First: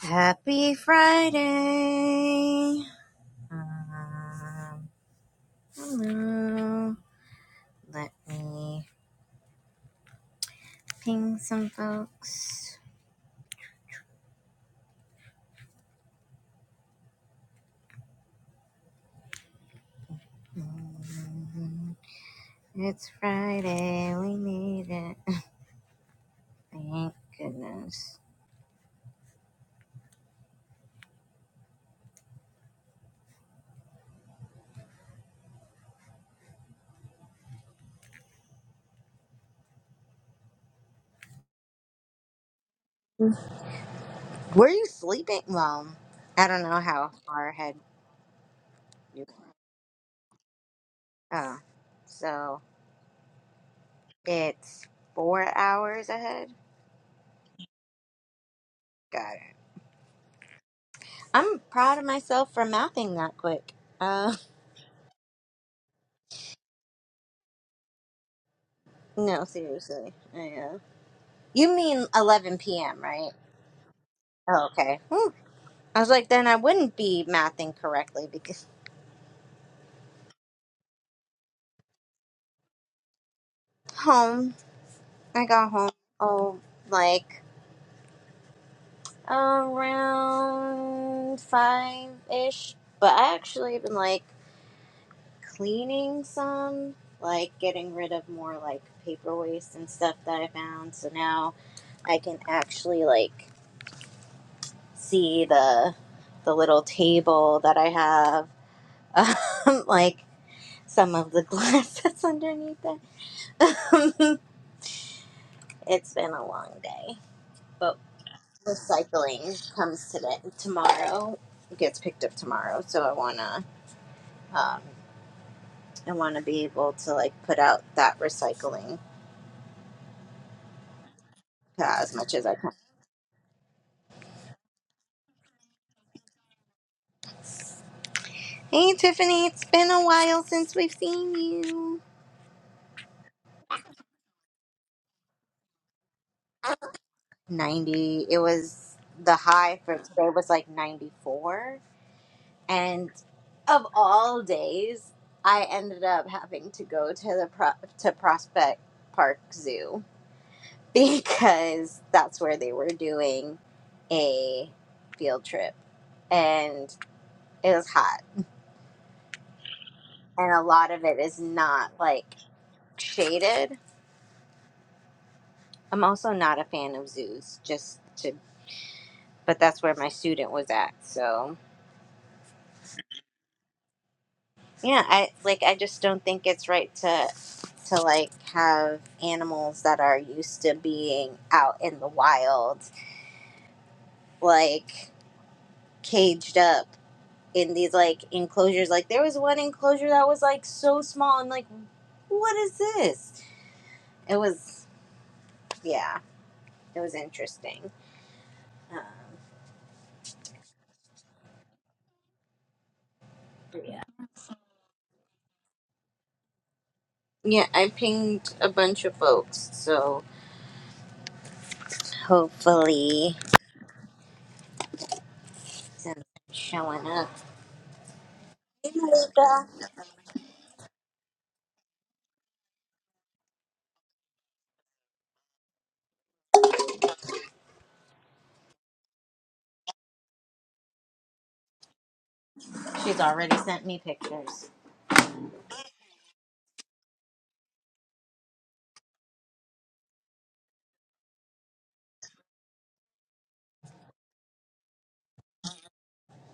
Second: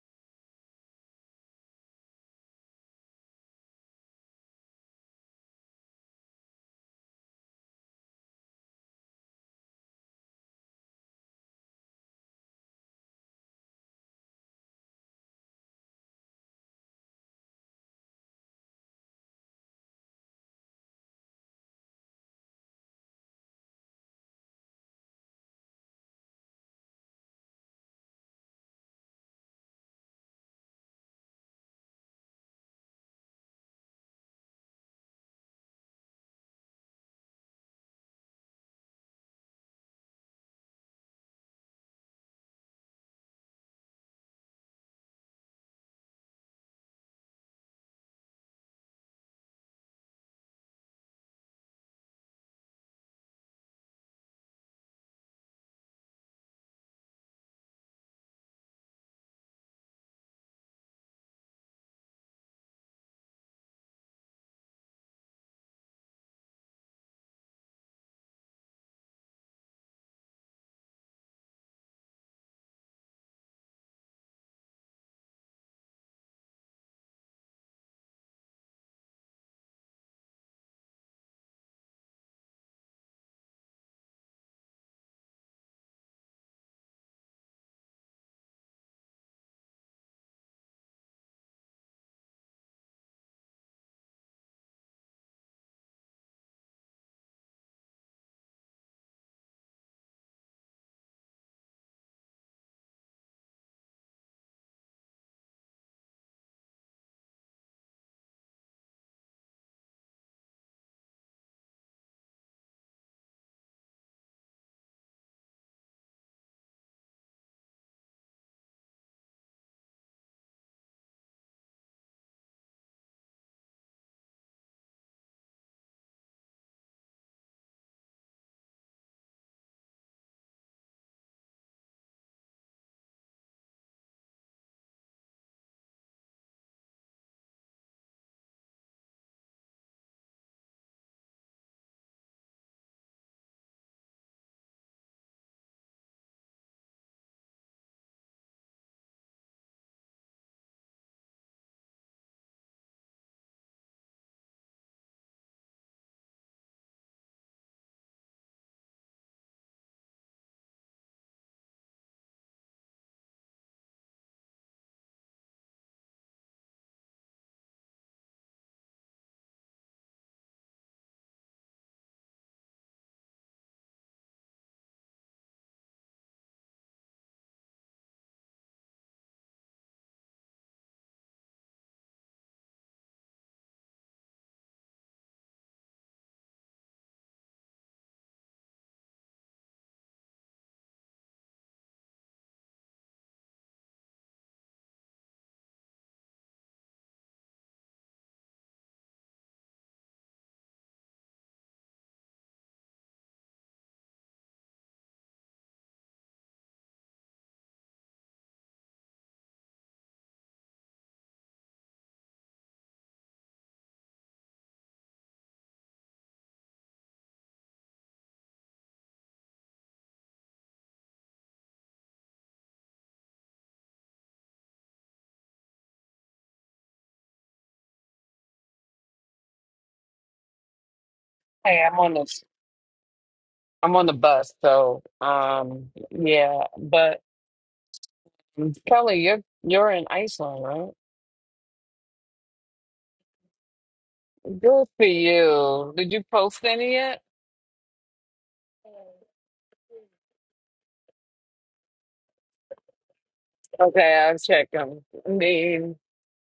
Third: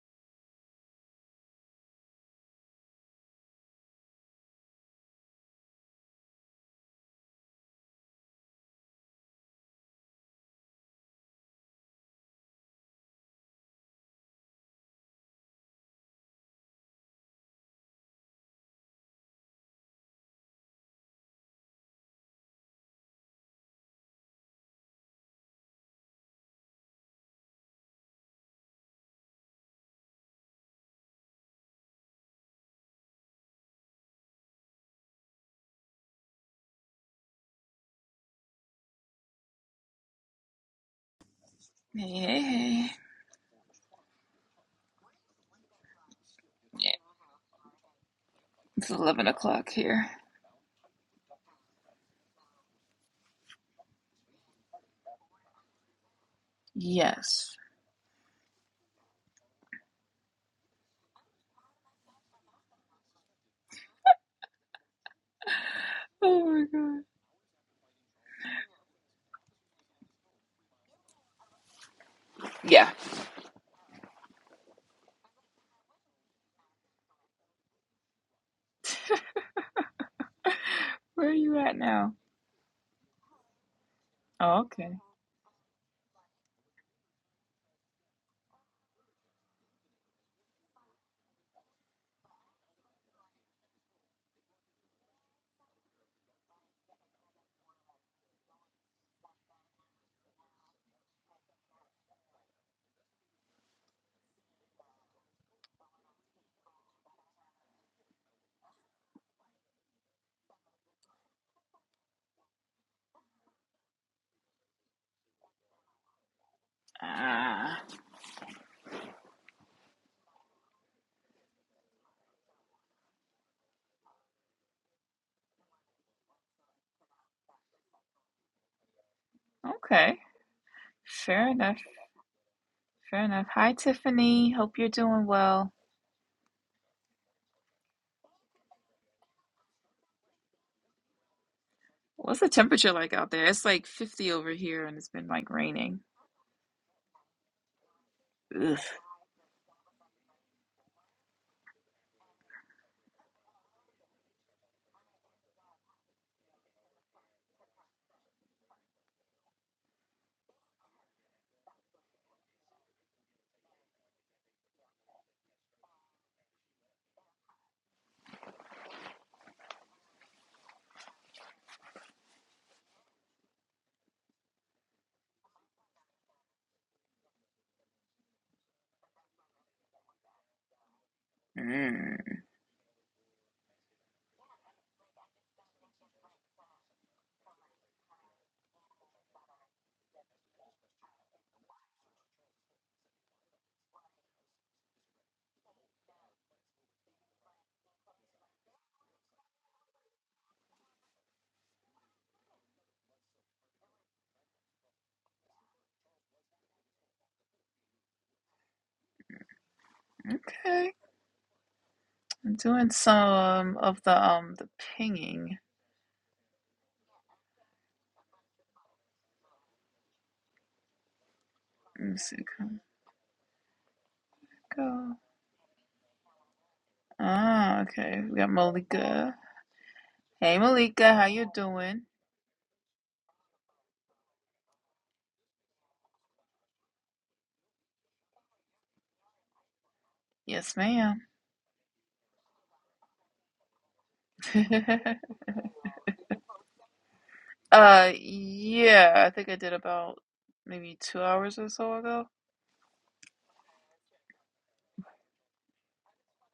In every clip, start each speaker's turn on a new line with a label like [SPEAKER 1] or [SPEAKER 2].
[SPEAKER 1] Happy Friday. Um, hello. Let me ping some folks. Mm, It's Friday. We made it. Thank goodness.
[SPEAKER 2] Hey, hey, hey.
[SPEAKER 1] Were you sleeping? Well, I don't know
[SPEAKER 2] Yeah,
[SPEAKER 1] how far ahead
[SPEAKER 2] it's
[SPEAKER 1] you.
[SPEAKER 2] 11 o'clock here.
[SPEAKER 1] Oh, so it's four hours ahead.
[SPEAKER 2] Yes.
[SPEAKER 1] Got it. I'm proud of myself for mathing that quick. Uh,
[SPEAKER 2] Oh my god.
[SPEAKER 1] no, seriously. I am. You mean 11
[SPEAKER 2] Yeah.
[SPEAKER 1] p.m., right? Oh, okay. Whew. I was like, then I wouldn't be mathing correctly because
[SPEAKER 2] Where are you at now?
[SPEAKER 1] home,
[SPEAKER 2] Oh, okay.
[SPEAKER 1] I got home, oh, like around five ish. But I actually been like cleaning some, like getting rid of more like paper waste and stuff that I found. So now I can actually like see the the little table that I have. Um, like some of the glass that's underneath it. it's been a long day,
[SPEAKER 2] Ah,
[SPEAKER 1] but recycling comes today tomorrow. It gets picked up tomorrow, so I wanna um, I wanna be able to like put out that recycling
[SPEAKER 2] uh, okay. Fair enough.
[SPEAKER 1] uh, as much as I can.
[SPEAKER 2] Fair enough. Hi, Tiffany. Hope you're doing well.
[SPEAKER 1] Hey Tiffany, it's been a while since we've seen you.
[SPEAKER 2] What's the temperature like out there? It's like 50 over here and it's been like raining.
[SPEAKER 1] Ninety. It
[SPEAKER 2] Ugh.
[SPEAKER 1] was the high for today was like ninety four. and of all days, I ended up having to go to the pro- to Prospect Park Zoo because that's where they were doing a field trip, and it was hot, and a lot of it is not like shaded. I'm also not a fan of zoos, just to, but that's where my student was at, so
[SPEAKER 2] Mm,
[SPEAKER 1] Yeah, I like I just don't think it's right to to like have animals that are used to being out in the wild like caged up in these like enclosures. Like there was one enclosure that was like so small and like what is this? It was yeah, it was interesting. Um,
[SPEAKER 2] okay. I'm doing some
[SPEAKER 1] but yeah.
[SPEAKER 2] of the um the pinging.
[SPEAKER 1] Yeah, I pinged a bunch of folks, so
[SPEAKER 2] Let me see. Come
[SPEAKER 1] hopefully
[SPEAKER 2] go.
[SPEAKER 1] some showing up.
[SPEAKER 2] Ah, okay. We got
[SPEAKER 1] Hey,
[SPEAKER 2] Malika.
[SPEAKER 1] Malika.
[SPEAKER 2] Hey, Malika. How you
[SPEAKER 3] Hey,
[SPEAKER 2] doing?
[SPEAKER 3] I'm on the I'm on the bus, so um yeah, but Kelly, you're you're in Iceland,
[SPEAKER 2] Yes,
[SPEAKER 3] right?
[SPEAKER 2] ma'am.
[SPEAKER 1] She's already sent me pictures.
[SPEAKER 3] Good for you. Did you post any yet?
[SPEAKER 2] Uh, yeah, I think I did about maybe two hours or so ago.
[SPEAKER 3] Okay, I'll check them. I mean,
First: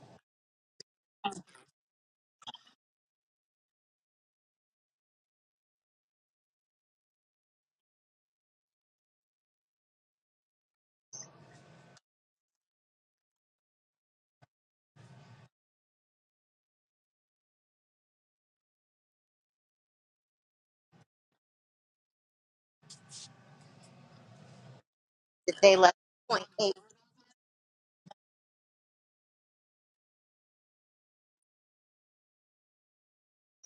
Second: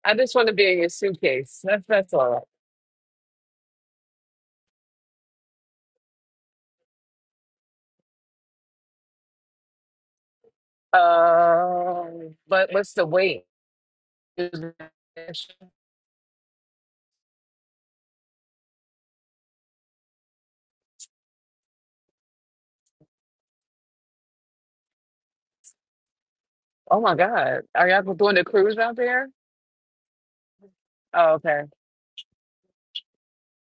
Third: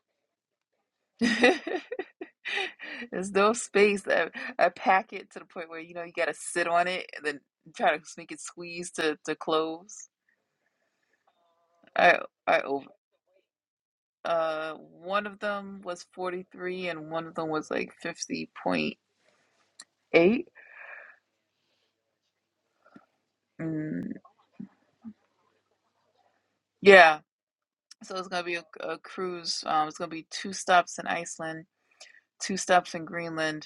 [SPEAKER 3] I just want to be in your suitcase. That's that's all
[SPEAKER 2] There's no space. I, I pack it to the point where you know you gotta sit on it and then try to make it squeeze to to close.
[SPEAKER 3] right.
[SPEAKER 2] I
[SPEAKER 3] Um,
[SPEAKER 2] I
[SPEAKER 3] but
[SPEAKER 2] over.
[SPEAKER 3] what's the wait?
[SPEAKER 2] Uh, one of them was 43 and one of them was like 50.8. Mm,
[SPEAKER 1] Did they let point eight?
[SPEAKER 3] Oh my
[SPEAKER 2] yeah,
[SPEAKER 3] God, are y'all
[SPEAKER 2] so it's
[SPEAKER 3] doing
[SPEAKER 2] gonna
[SPEAKER 3] the
[SPEAKER 2] be a,
[SPEAKER 3] cruise out
[SPEAKER 2] a
[SPEAKER 3] there?
[SPEAKER 2] cruise. Um, it's gonna be two stops in
[SPEAKER 3] Oh, okay.
[SPEAKER 2] Iceland, two stops in Greenland.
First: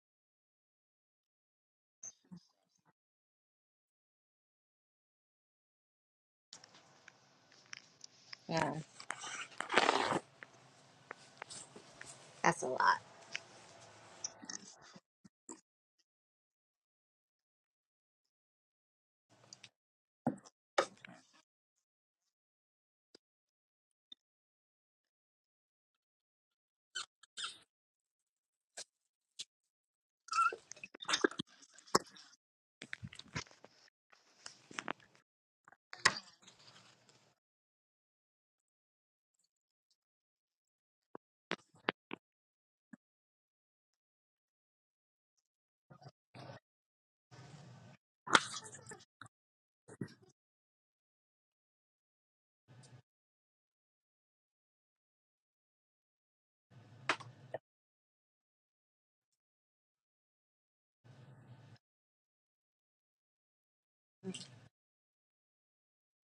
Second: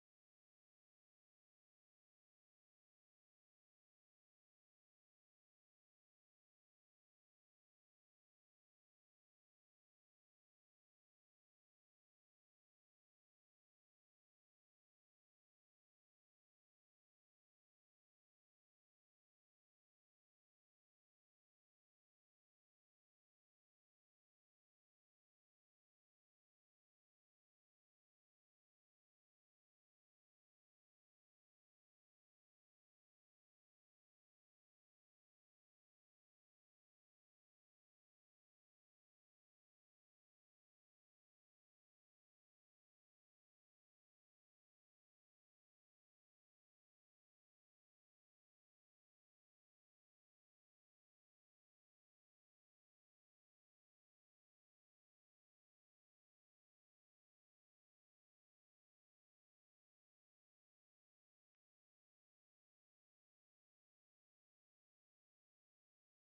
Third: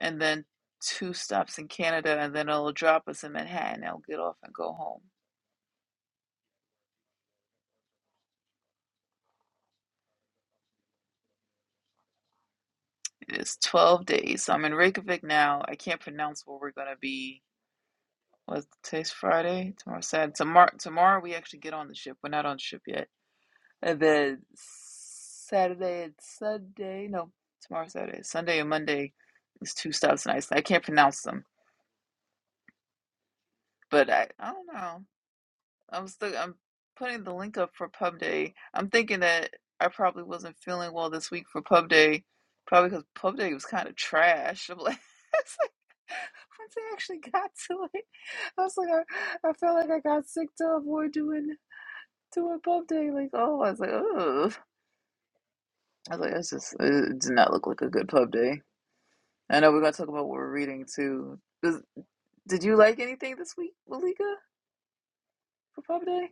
[SPEAKER 2] and then two stops in Canada, and then it'll drop us in Manhattan. I'll get off and go home.
[SPEAKER 1] Yeah. That's a lot.
[SPEAKER 2] It is 12 days. So I'm in Reykjavik now. I can't pronounce where we're gonna be. What's today's Friday? Tomorrow Saturday. Tomorrow, tomorrow we actually get on the ship. We're not on the ship yet. And then Saturday and Sunday. No, tomorrow Saturday. Sunday and Monday is two stops in Iceland. I can't pronounce them, but I, I don't know. I'm still I'm putting the link up for Pub Day. I'm thinking that I probably wasn't feeling well this week for Pub Day, probably because Pub Day was kind of trash. I'm like, it's like once I actually got to it, I was like, I, I felt like I got sick to avoid doing doing Pub Day. Like, oh, I was like, oh, I was like, that's just it did not look like a good Pub Day. I know we're gonna talk about what we're reading too. Does, did you like anything this week, Malika, for Pub Day?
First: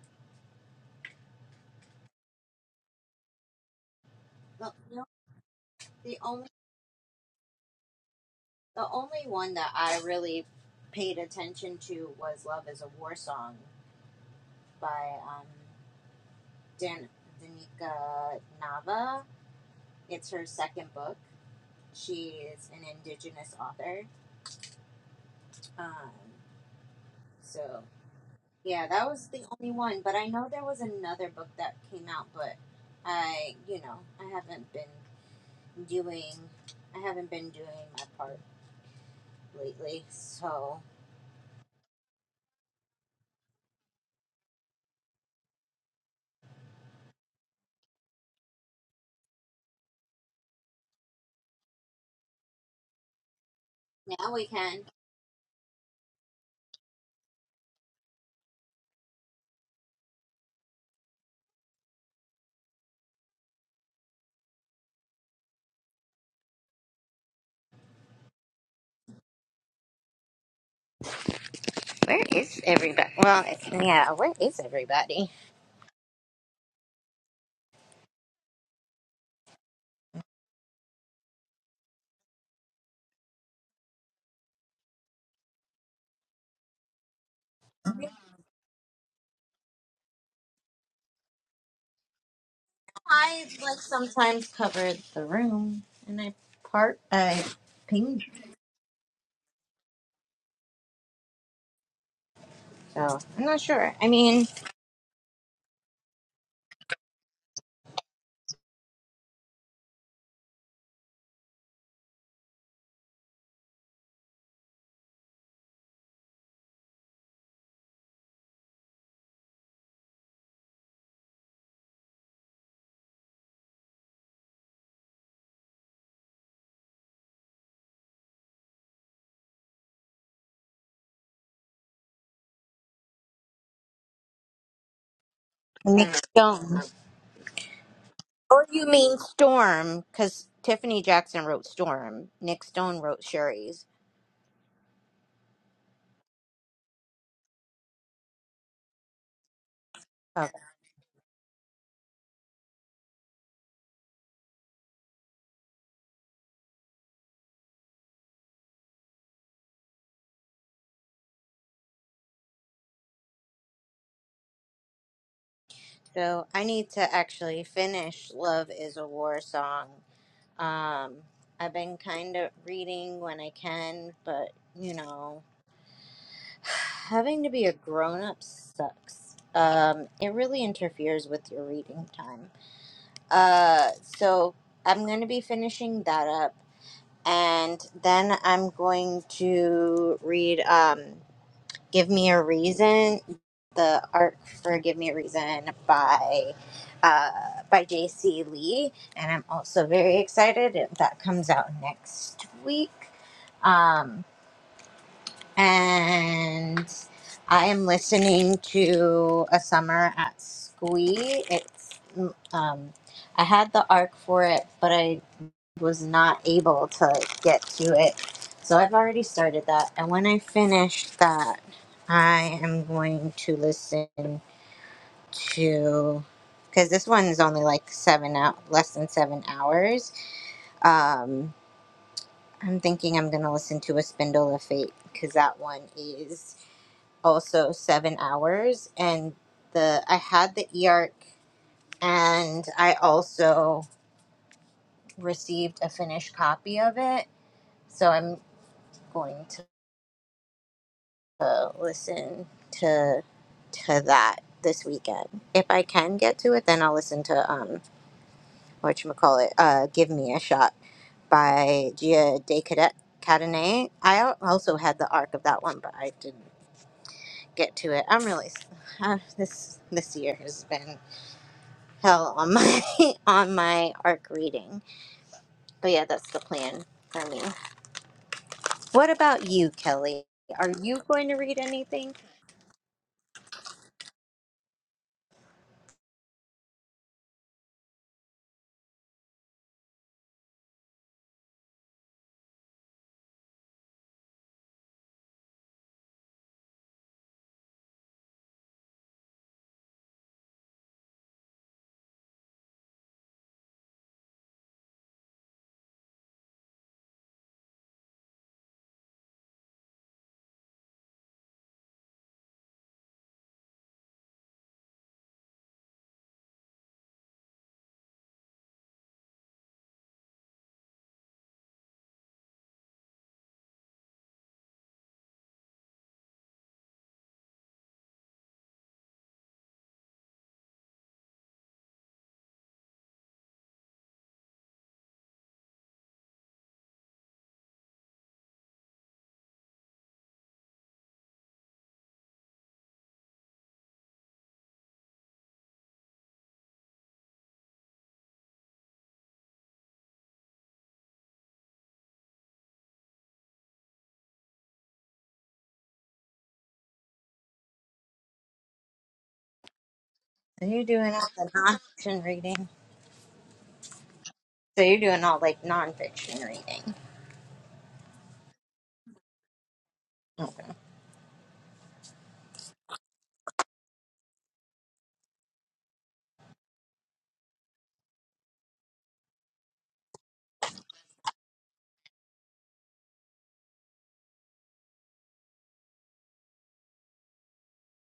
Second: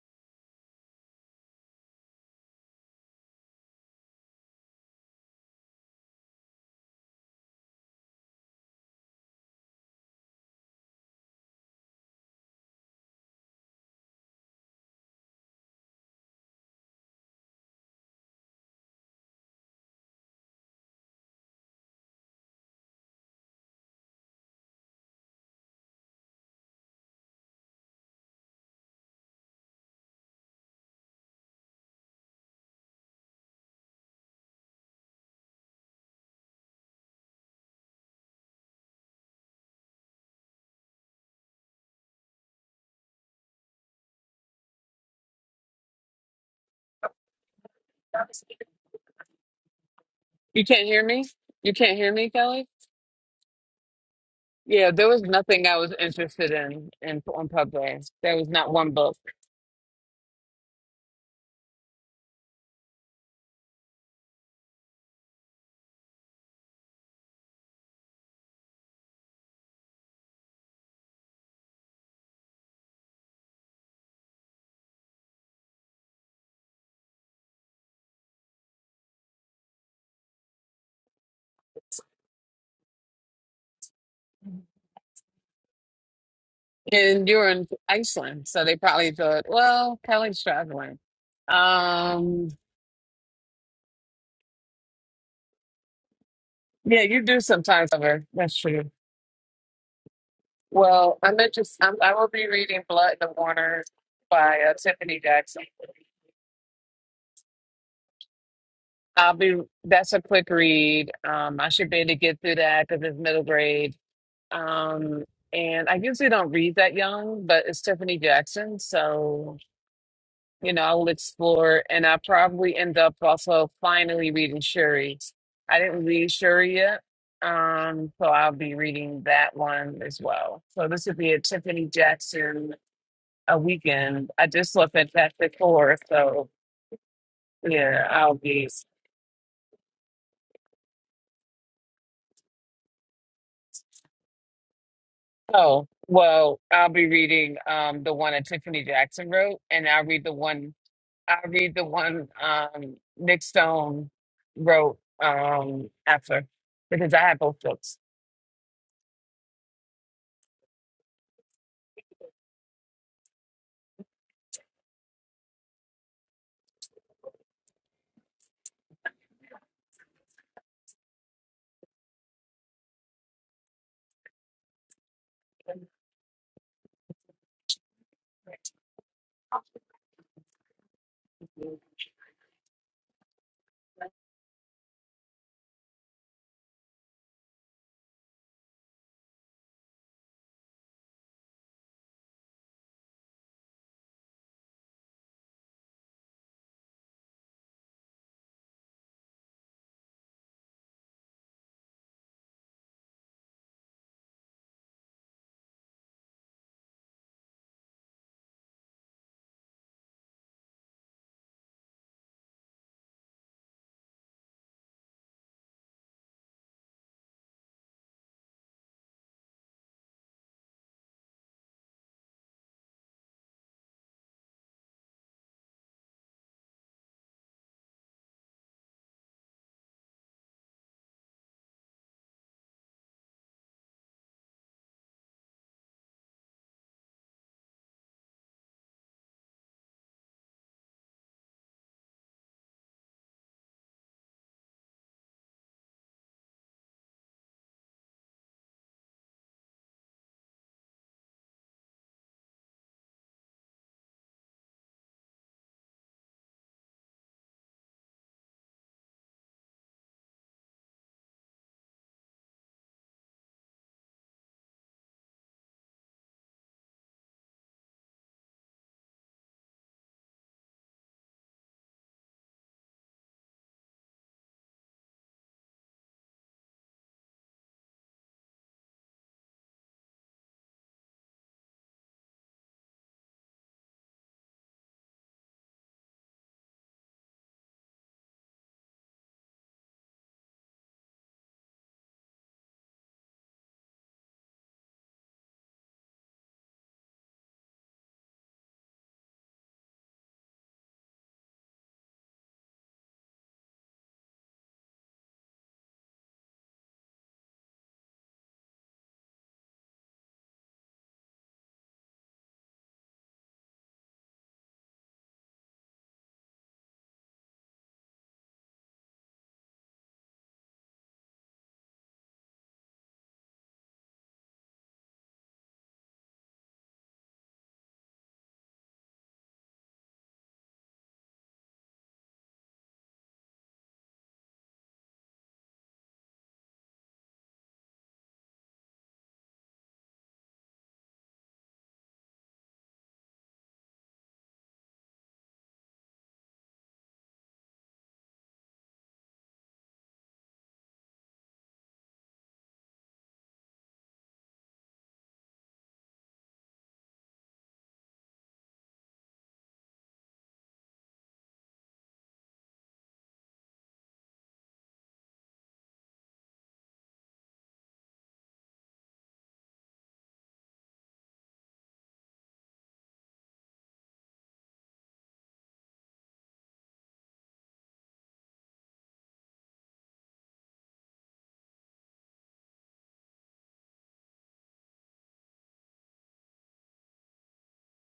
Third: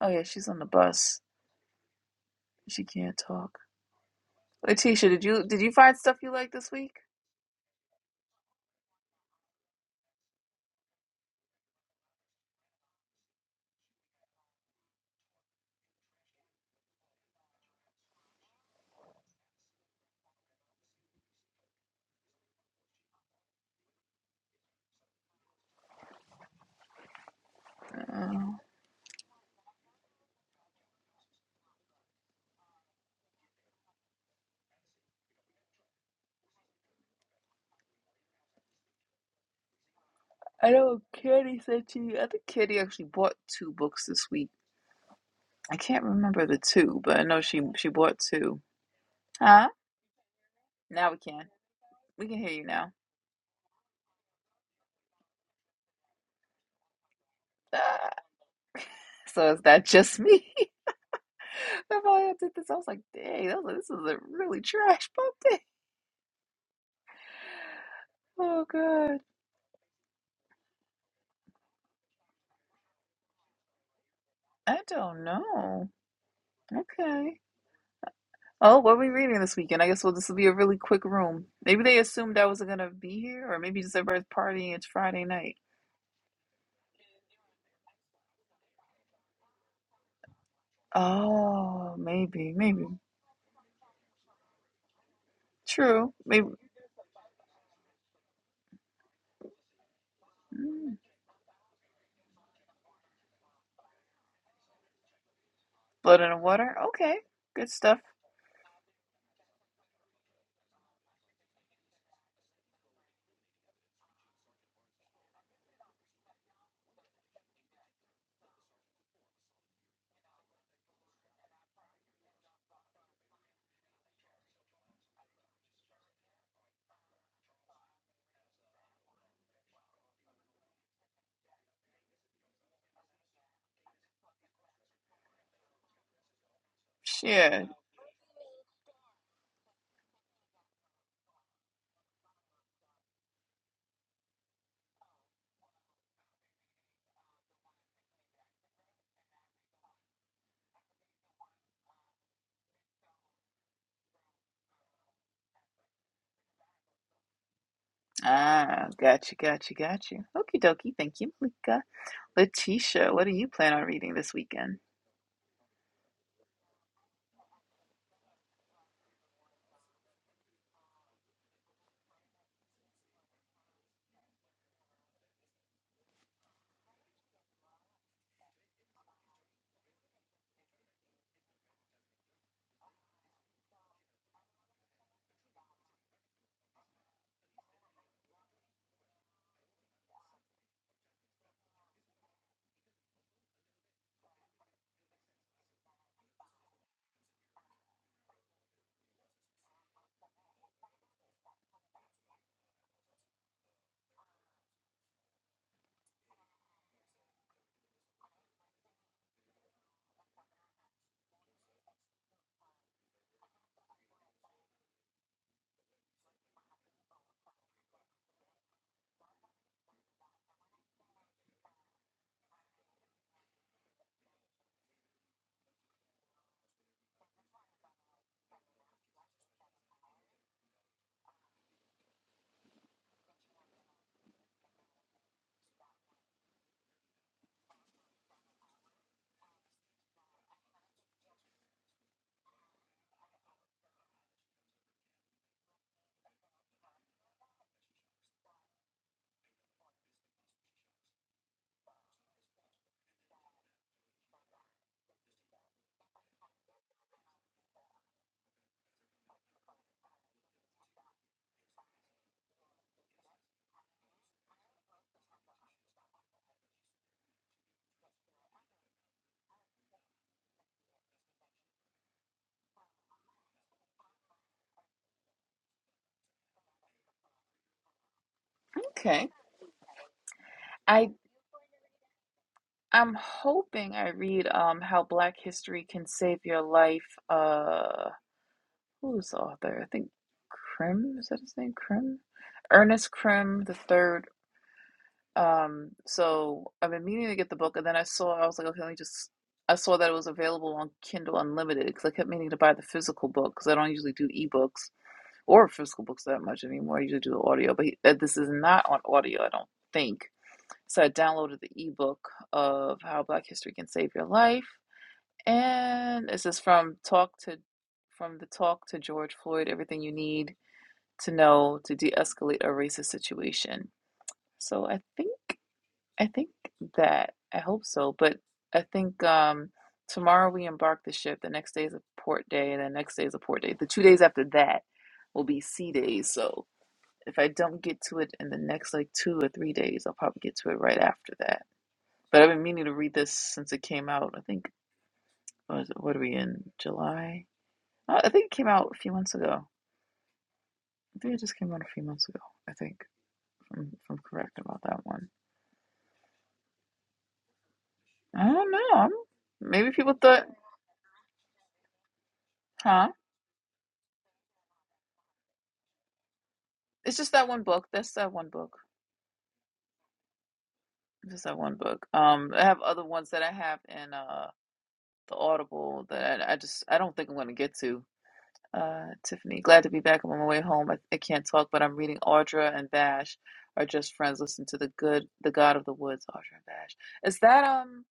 [SPEAKER 2] Oh yeah, she's on the bus. She can't talk.
[SPEAKER 1] Well, no,
[SPEAKER 2] Letitia, did you did you find
[SPEAKER 1] the
[SPEAKER 2] stuff you
[SPEAKER 1] only
[SPEAKER 2] like this week?
[SPEAKER 1] the only one that I really paid attention to was "Love Is a War Song" by um, Dan Danica Nava. It's her second book. She is an indigenous author. Um, so
[SPEAKER 2] Uh,
[SPEAKER 1] yeah, that was the only one. But I know there was another book that came out, but I, you know, I haven't been doing. I haven't been doing my part. lately.
[SPEAKER 2] I
[SPEAKER 1] So
[SPEAKER 2] know Kitty said to you. I think Kitty actually bought two books this week. I can't remember the two, but I know she she bought two. Huh?
[SPEAKER 3] You can't hear
[SPEAKER 2] Now we
[SPEAKER 3] me?
[SPEAKER 2] can.
[SPEAKER 3] You can't hear
[SPEAKER 2] We
[SPEAKER 3] me,
[SPEAKER 2] can hear
[SPEAKER 3] Kelly?
[SPEAKER 2] you now.
[SPEAKER 1] now we can.
[SPEAKER 3] Yeah, there was nothing I was interested in in on Pubway.
[SPEAKER 2] Ah,
[SPEAKER 3] There was not one book.
[SPEAKER 2] so is that just me? If I did this, I was like, dang, that was, this is a really trash book day. Oh god,
[SPEAKER 1] Where is everybody? Well, it's, yeah, where is
[SPEAKER 2] I don't
[SPEAKER 1] everybody?
[SPEAKER 2] know. Okay. Oh, what are we reading this weekend? I guess well, this will be a really quick room. Maybe they assumed I wasn't gonna be here, or maybe just everybody's partying. It's Friday night.
[SPEAKER 3] And you were in Iceland, so they probably thought, well, Kelly's traveling.
[SPEAKER 2] Oh,
[SPEAKER 3] Um,
[SPEAKER 2] maybe, maybe.
[SPEAKER 1] I like sometimes cover the room
[SPEAKER 2] True.
[SPEAKER 1] and I
[SPEAKER 2] Maybe.
[SPEAKER 1] part
[SPEAKER 3] yeah, you do
[SPEAKER 1] I
[SPEAKER 3] sometimes
[SPEAKER 1] ping.
[SPEAKER 3] cover. That's true.
[SPEAKER 2] Mm,
[SPEAKER 3] Well, I'm interested. I'm, I will be reading Blood
[SPEAKER 1] So
[SPEAKER 3] in the
[SPEAKER 1] I'm not
[SPEAKER 3] Water
[SPEAKER 1] sure. I mean,
[SPEAKER 3] by uh, Tiffany Jackson.
[SPEAKER 2] blood in the water. Okay. Good stuff.
[SPEAKER 3] I'll be. That's a quick read. Um, I should be able to get through that because it's middle grade. Um, and I usually don't read that young, but it's Tiffany Jackson, so. you know, I'll explore and i probably end up also finally reading Shuri. I didn't read Shuri yet. Um, so I'll be reading that one as well. So this would be a Tiffany Jackson a weekend. I just left Fantastic Four,
[SPEAKER 1] Nick Mm.
[SPEAKER 3] so
[SPEAKER 1] Stone.
[SPEAKER 2] Shit.
[SPEAKER 3] yeah, I'll
[SPEAKER 1] Or
[SPEAKER 3] be
[SPEAKER 1] you mean Storm? Because Tiffany Jackson wrote Storm. Nick Stone wrote Sherry's.
[SPEAKER 3] oh well, I'll be reading um the one that Tiffany Jackson wrote and I'll read the
[SPEAKER 1] Okay.
[SPEAKER 3] one I'll read the one um Nick Stone wrote um after because I have both books.
[SPEAKER 2] Ah, gotcha, gotcha, gotcha. Okie dokie. Thank you, Malika. Letitia, what do you plan on reading this weekend?
[SPEAKER 1] So I need to actually finish "Love Is a War Song." Um, I've been kind of reading when I can, but you know. Having to be a grown up sucks. Um, it really interferes with your reading time. Uh, so I'm going to be finishing that up, and then I'm going to read um, "Give Me a Reason," the arc for "Give Me a Reason" by uh, by J.C. Lee, and I'm also very excited that comes out next week. Um, and I am listening to a summer at Squee. It's mm, um, I had the arc for it, but I was not able to get to it, so I've already started that. And when I finish that, I am going to listen to because this one is only like seven out less than seven hours. Um, I'm thinking I'm gonna listen to a Spindle of Fate because that one is also seven hours and the i had the E arc, and i also received a finished copy of it so i'm going to uh, listen to to that this weekend if i can get to it then i'll listen to um what you call it uh give me a shot by gia de cadet Cadenet. I al- also had the arc of that one, but I didn't get to it. I'm really s- uh, this this year has been hell on my on my arc reading. But yeah, that's the plan for me. What
[SPEAKER 2] Okay.
[SPEAKER 1] about you, Kelly? Are you
[SPEAKER 2] I
[SPEAKER 1] going to read anything?
[SPEAKER 2] I'm hoping I read um How Black History Can Save Your Life. Uh, who's the author? I think Krim, is that his name? Krim? Ernest Krim the third Um, so I've been meaning to get the book, and then I saw I was like, okay, let me just. I saw that it was available on Kindle Unlimited because I kept meaning to buy the physical book because I don't usually do ebooks or physical books that much anymore. I usually do the audio, but he, uh, this is not on audio, I don't think. So I downloaded the ebook of How Black History Can Save Your Life, and this is from Talk to from the Talk to George Floyd: Everything You Need to Know to De-Escalate a Racist Situation. So I think. I think that I hope so, but I think um tomorrow we embark the ship. The next day is a port day, and the next day is a port day. The two days after that will be sea days. So if I don't get to it in the next like two or three days, I'll probably get to it right after that. But I've been meaning to read this since it came out. I think what, is it, what are we in July? Uh, I think it came out a few months ago. I think it just came out a few months ago. I think if I'm, if I'm correct about that one. I don't know. I'm, maybe people thought,
[SPEAKER 1] Are you doing all the nonfiction reading?
[SPEAKER 2] huh?
[SPEAKER 1] So you're doing all like nonfiction reading.
[SPEAKER 2] It's just that one book. That's that one book.
[SPEAKER 1] Okay.
[SPEAKER 2] Just that one book. Um, I have other ones that I have in uh the Audible that I, I just I don't think I'm gonna get to. Uh, Tiffany, glad to be back. I'm on my way home. I, I can't talk, but I'm reading Audra and Bash are just friends. Listen to the good, the God of the Woods, Audra and Bash. Is that um?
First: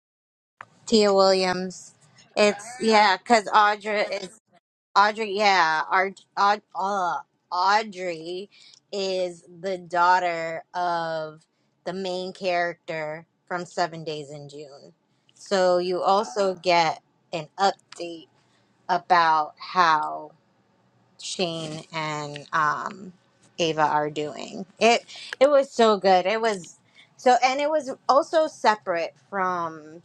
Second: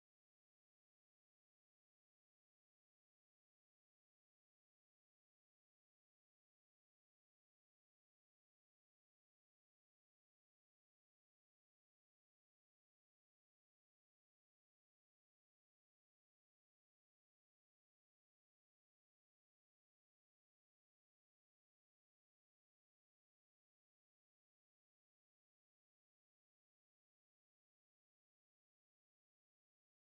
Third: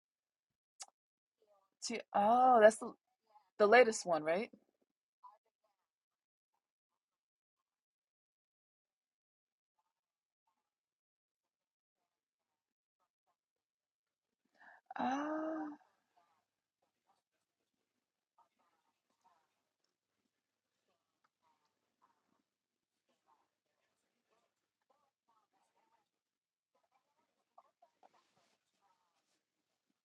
[SPEAKER 1] Tia Williams.
[SPEAKER 2] T- oh,
[SPEAKER 1] It's
[SPEAKER 2] that's the
[SPEAKER 1] yeah, because
[SPEAKER 2] the latest
[SPEAKER 1] Audra
[SPEAKER 2] one,
[SPEAKER 1] is
[SPEAKER 2] right?
[SPEAKER 1] Audrey, yeah, Ar- Aud- uh, Audrey is the daughter of the main character from Seven Days in June.
[SPEAKER 2] Uh,
[SPEAKER 1] So you also get an update about how Shane and um, Ava are doing. It it was so good. It was so, and it was also separate from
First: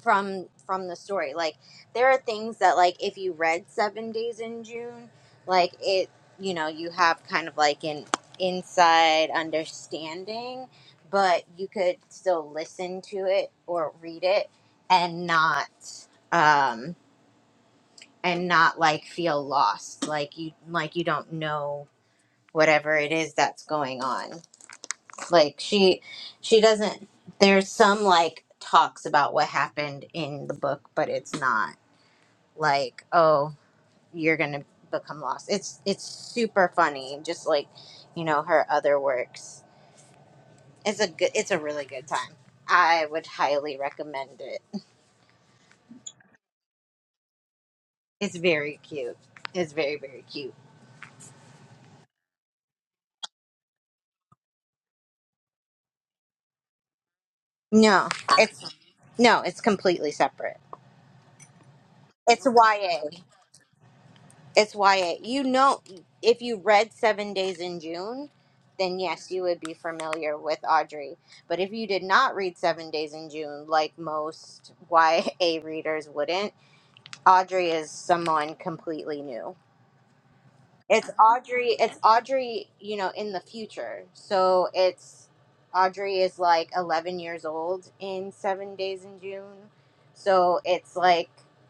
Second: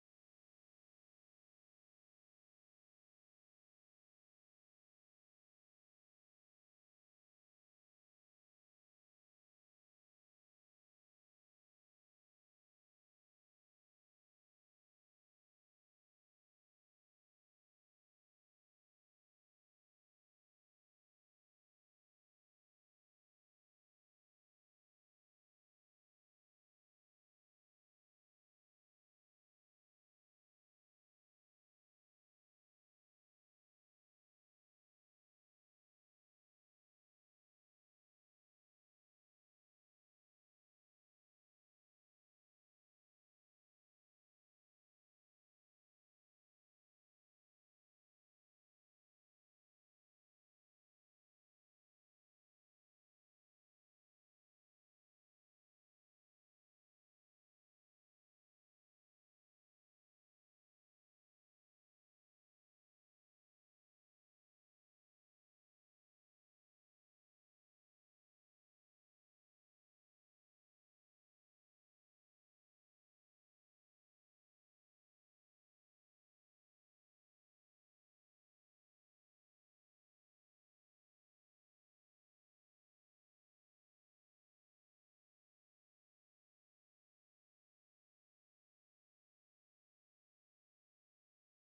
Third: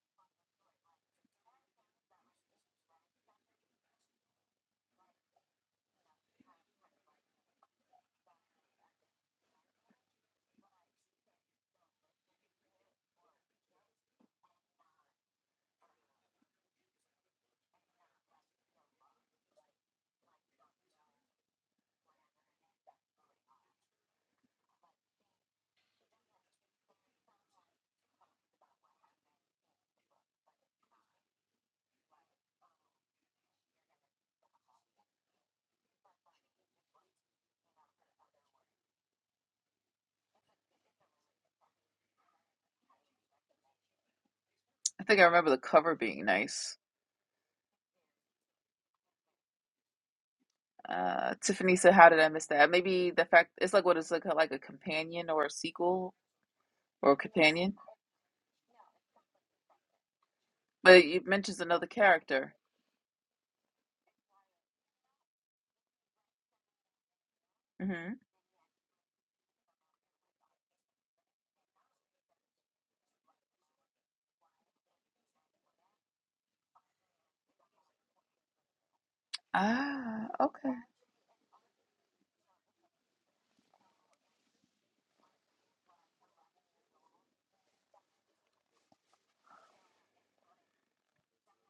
[SPEAKER 1] from from the story like there are things that like if you read seven days in june like it you know you have kind of like an inside understanding but you could still listen to it or read it and not um and not like feel lost like you like you don't know whatever it is that's going on like she she doesn't there's some like talks about what happened in the book but it's not like oh you're gonna become lost it's it's super funny just like you know her other works it's a good it's a really good time i would highly recommend it
[SPEAKER 2] I think I remember the cover being nice.
[SPEAKER 1] it's very cute it's very very cute
[SPEAKER 2] Uh, Tiffany said, "How did I miss that? Maybe the fact it's like what is like a, like a companion or a sequel or companion.
[SPEAKER 1] no it's no it's completely separate
[SPEAKER 2] But it mentions another
[SPEAKER 1] it's
[SPEAKER 2] character.
[SPEAKER 1] ya it's ya you know if you read seven days in
[SPEAKER 2] hmm
[SPEAKER 1] june then yes you would be familiar with audrey but if you did not read Seven Days in June, like most YA readers wouldn't, Audrey is someone completely new.
[SPEAKER 2] Ah, okay.
[SPEAKER 1] It's Audrey. It's Audrey. You know, in the future. So it's Audrey is like eleven years old in seven days in June. So it's like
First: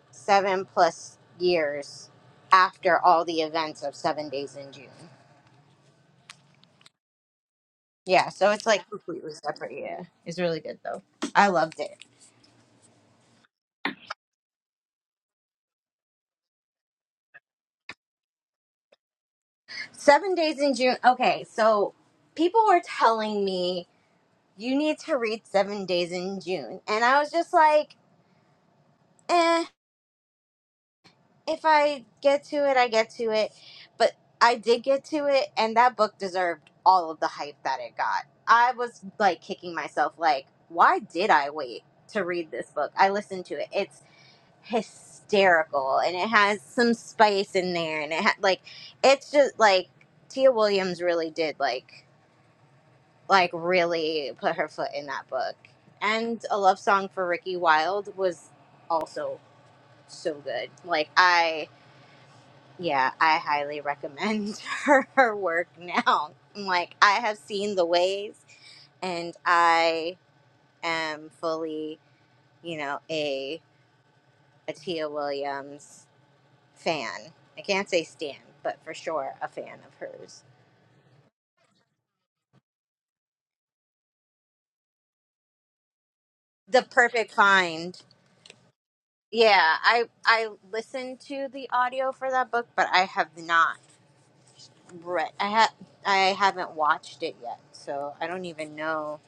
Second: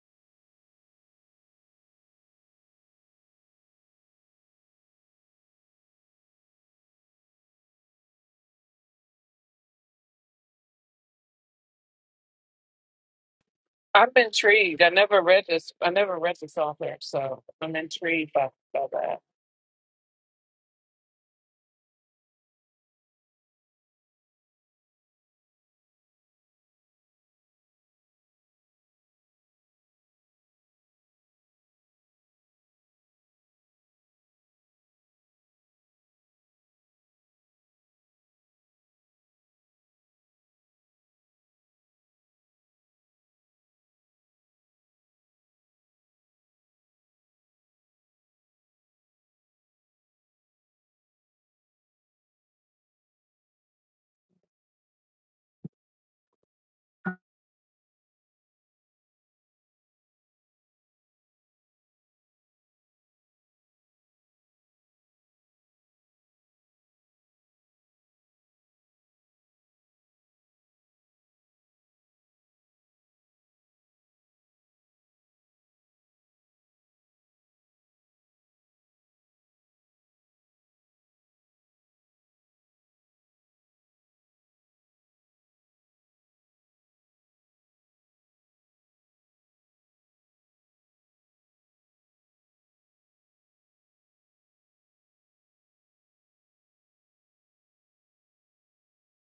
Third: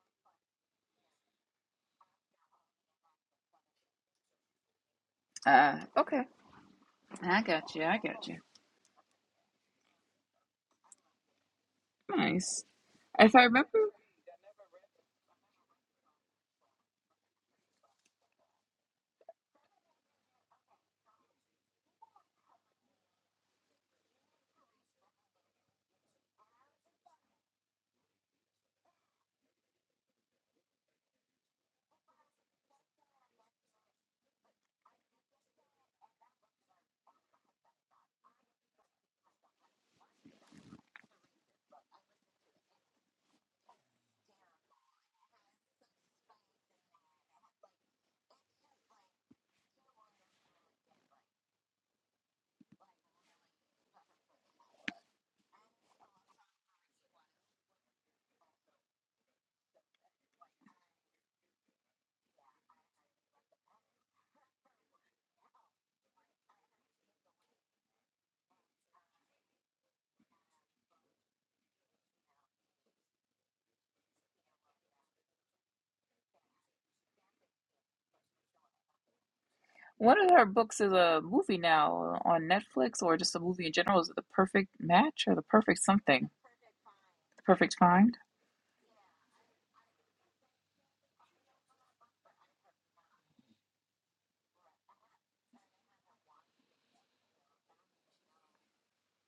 [SPEAKER 1] seven plus years after all the events of seven days in June.
[SPEAKER 2] Ah, okay. I got you. I got
[SPEAKER 1] Yeah.
[SPEAKER 2] you.
[SPEAKER 1] So it's like completely separate. Yeah, it's really good though. I loved it.
[SPEAKER 2] Nice. If I remember,
[SPEAKER 3] I'm intrigued. I never read this. I never read this author, so I'm intrigued by, by that.
[SPEAKER 1] Seven days in June. Okay, so people were telling me you need to read Seven Days in June. And I was just like, eh, if I get to it, I get to it. But I did get to it, and that book deserved all of the hype that it got. I was like kicking myself, like, why did I wait to read this book? I listened to it. It's hysterical, and it has some spice in there, and it had like, it's just like Tia Williams really did like. like really put her foot in that book. And a love song for Ricky Wilde was also so good. Like I yeah, I highly recommend her, her work now. Like I have seen the ways and I am fully, you know, a a Tia Williams fan. I can't say stan, but for sure a fan of
[SPEAKER 2] one of
[SPEAKER 1] hers.
[SPEAKER 2] her books is a movie now on Netflix, or just a movie in general. Is it the perfect match or the perfect something?
[SPEAKER 1] The perfect
[SPEAKER 2] The perfect
[SPEAKER 1] find.
[SPEAKER 2] find?
[SPEAKER 1] Yeah, I I listened to the audio for that book, but I have not read. I ha I haven't watched it yet, so I don't even know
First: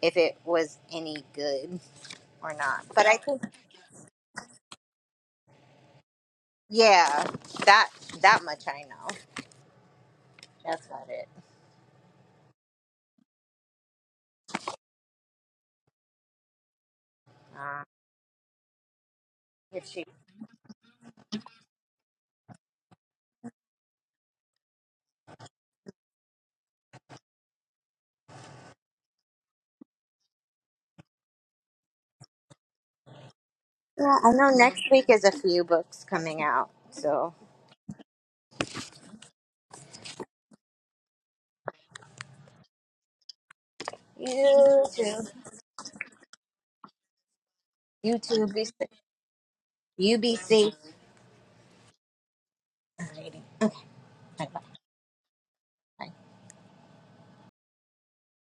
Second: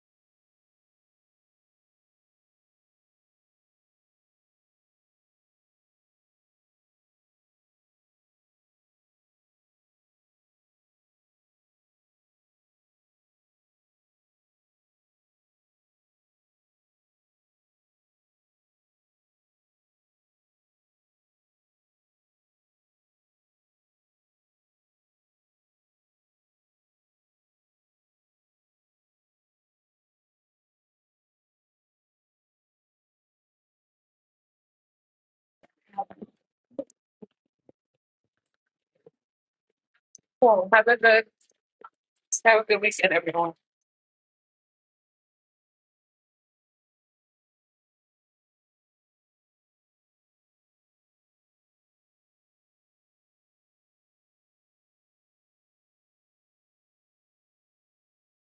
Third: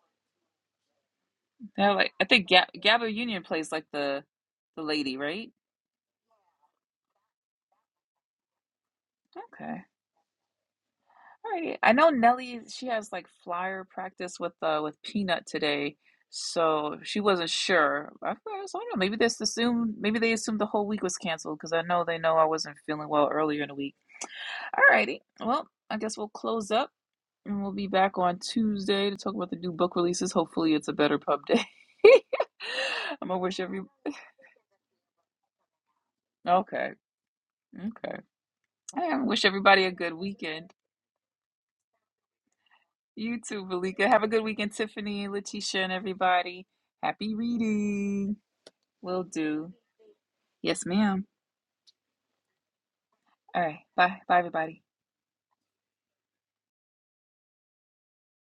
[SPEAKER 1] if it was any good
[SPEAKER 2] Yeah, like I think
[SPEAKER 1] or
[SPEAKER 2] Gab-
[SPEAKER 1] not. But
[SPEAKER 2] Gabby
[SPEAKER 1] I think
[SPEAKER 2] Union plays like the the lady, right?
[SPEAKER 1] yeah, that that much I know.
[SPEAKER 2] Okay.
[SPEAKER 1] That's about it.
[SPEAKER 2] Right. I know Nelly, she has like flyer practice with uh with Peanut today, so she wasn't
[SPEAKER 1] Uh,
[SPEAKER 2] sure. I thought- I was like, "Oh, maybe this
[SPEAKER 1] if
[SPEAKER 2] assumed
[SPEAKER 1] she
[SPEAKER 2] maybe they assumed the whole week was canceled because I know they know I wasn't feeling well earlier in the week. Alrighty. Well, I guess we'll close up and we'll be back on Tuesday to talk about the new book releases. Hopefully it's a better pub day. I'm gonna wish every
[SPEAKER 1] yeah, I know next week is a few books coming out,
[SPEAKER 2] okay,
[SPEAKER 1] so
[SPEAKER 2] okay. I wish everybody a good weekend.
[SPEAKER 3] Cool. have a good have a good weekend,
[SPEAKER 2] You
[SPEAKER 3] everyone.
[SPEAKER 2] too, Valika. Have a good weekend,
[SPEAKER 1] you too.
[SPEAKER 2] Tiffany, Letitia, and everybody. Happy
[SPEAKER 1] You
[SPEAKER 2] reading.
[SPEAKER 1] too. Be safe.
[SPEAKER 2] Will do.
[SPEAKER 1] You be safe.
[SPEAKER 2] Yes, ma'am.
[SPEAKER 1] Alrighty.
[SPEAKER 2] All right. Bye. Bye,
[SPEAKER 1] Bye-bye.
[SPEAKER 2] everybody.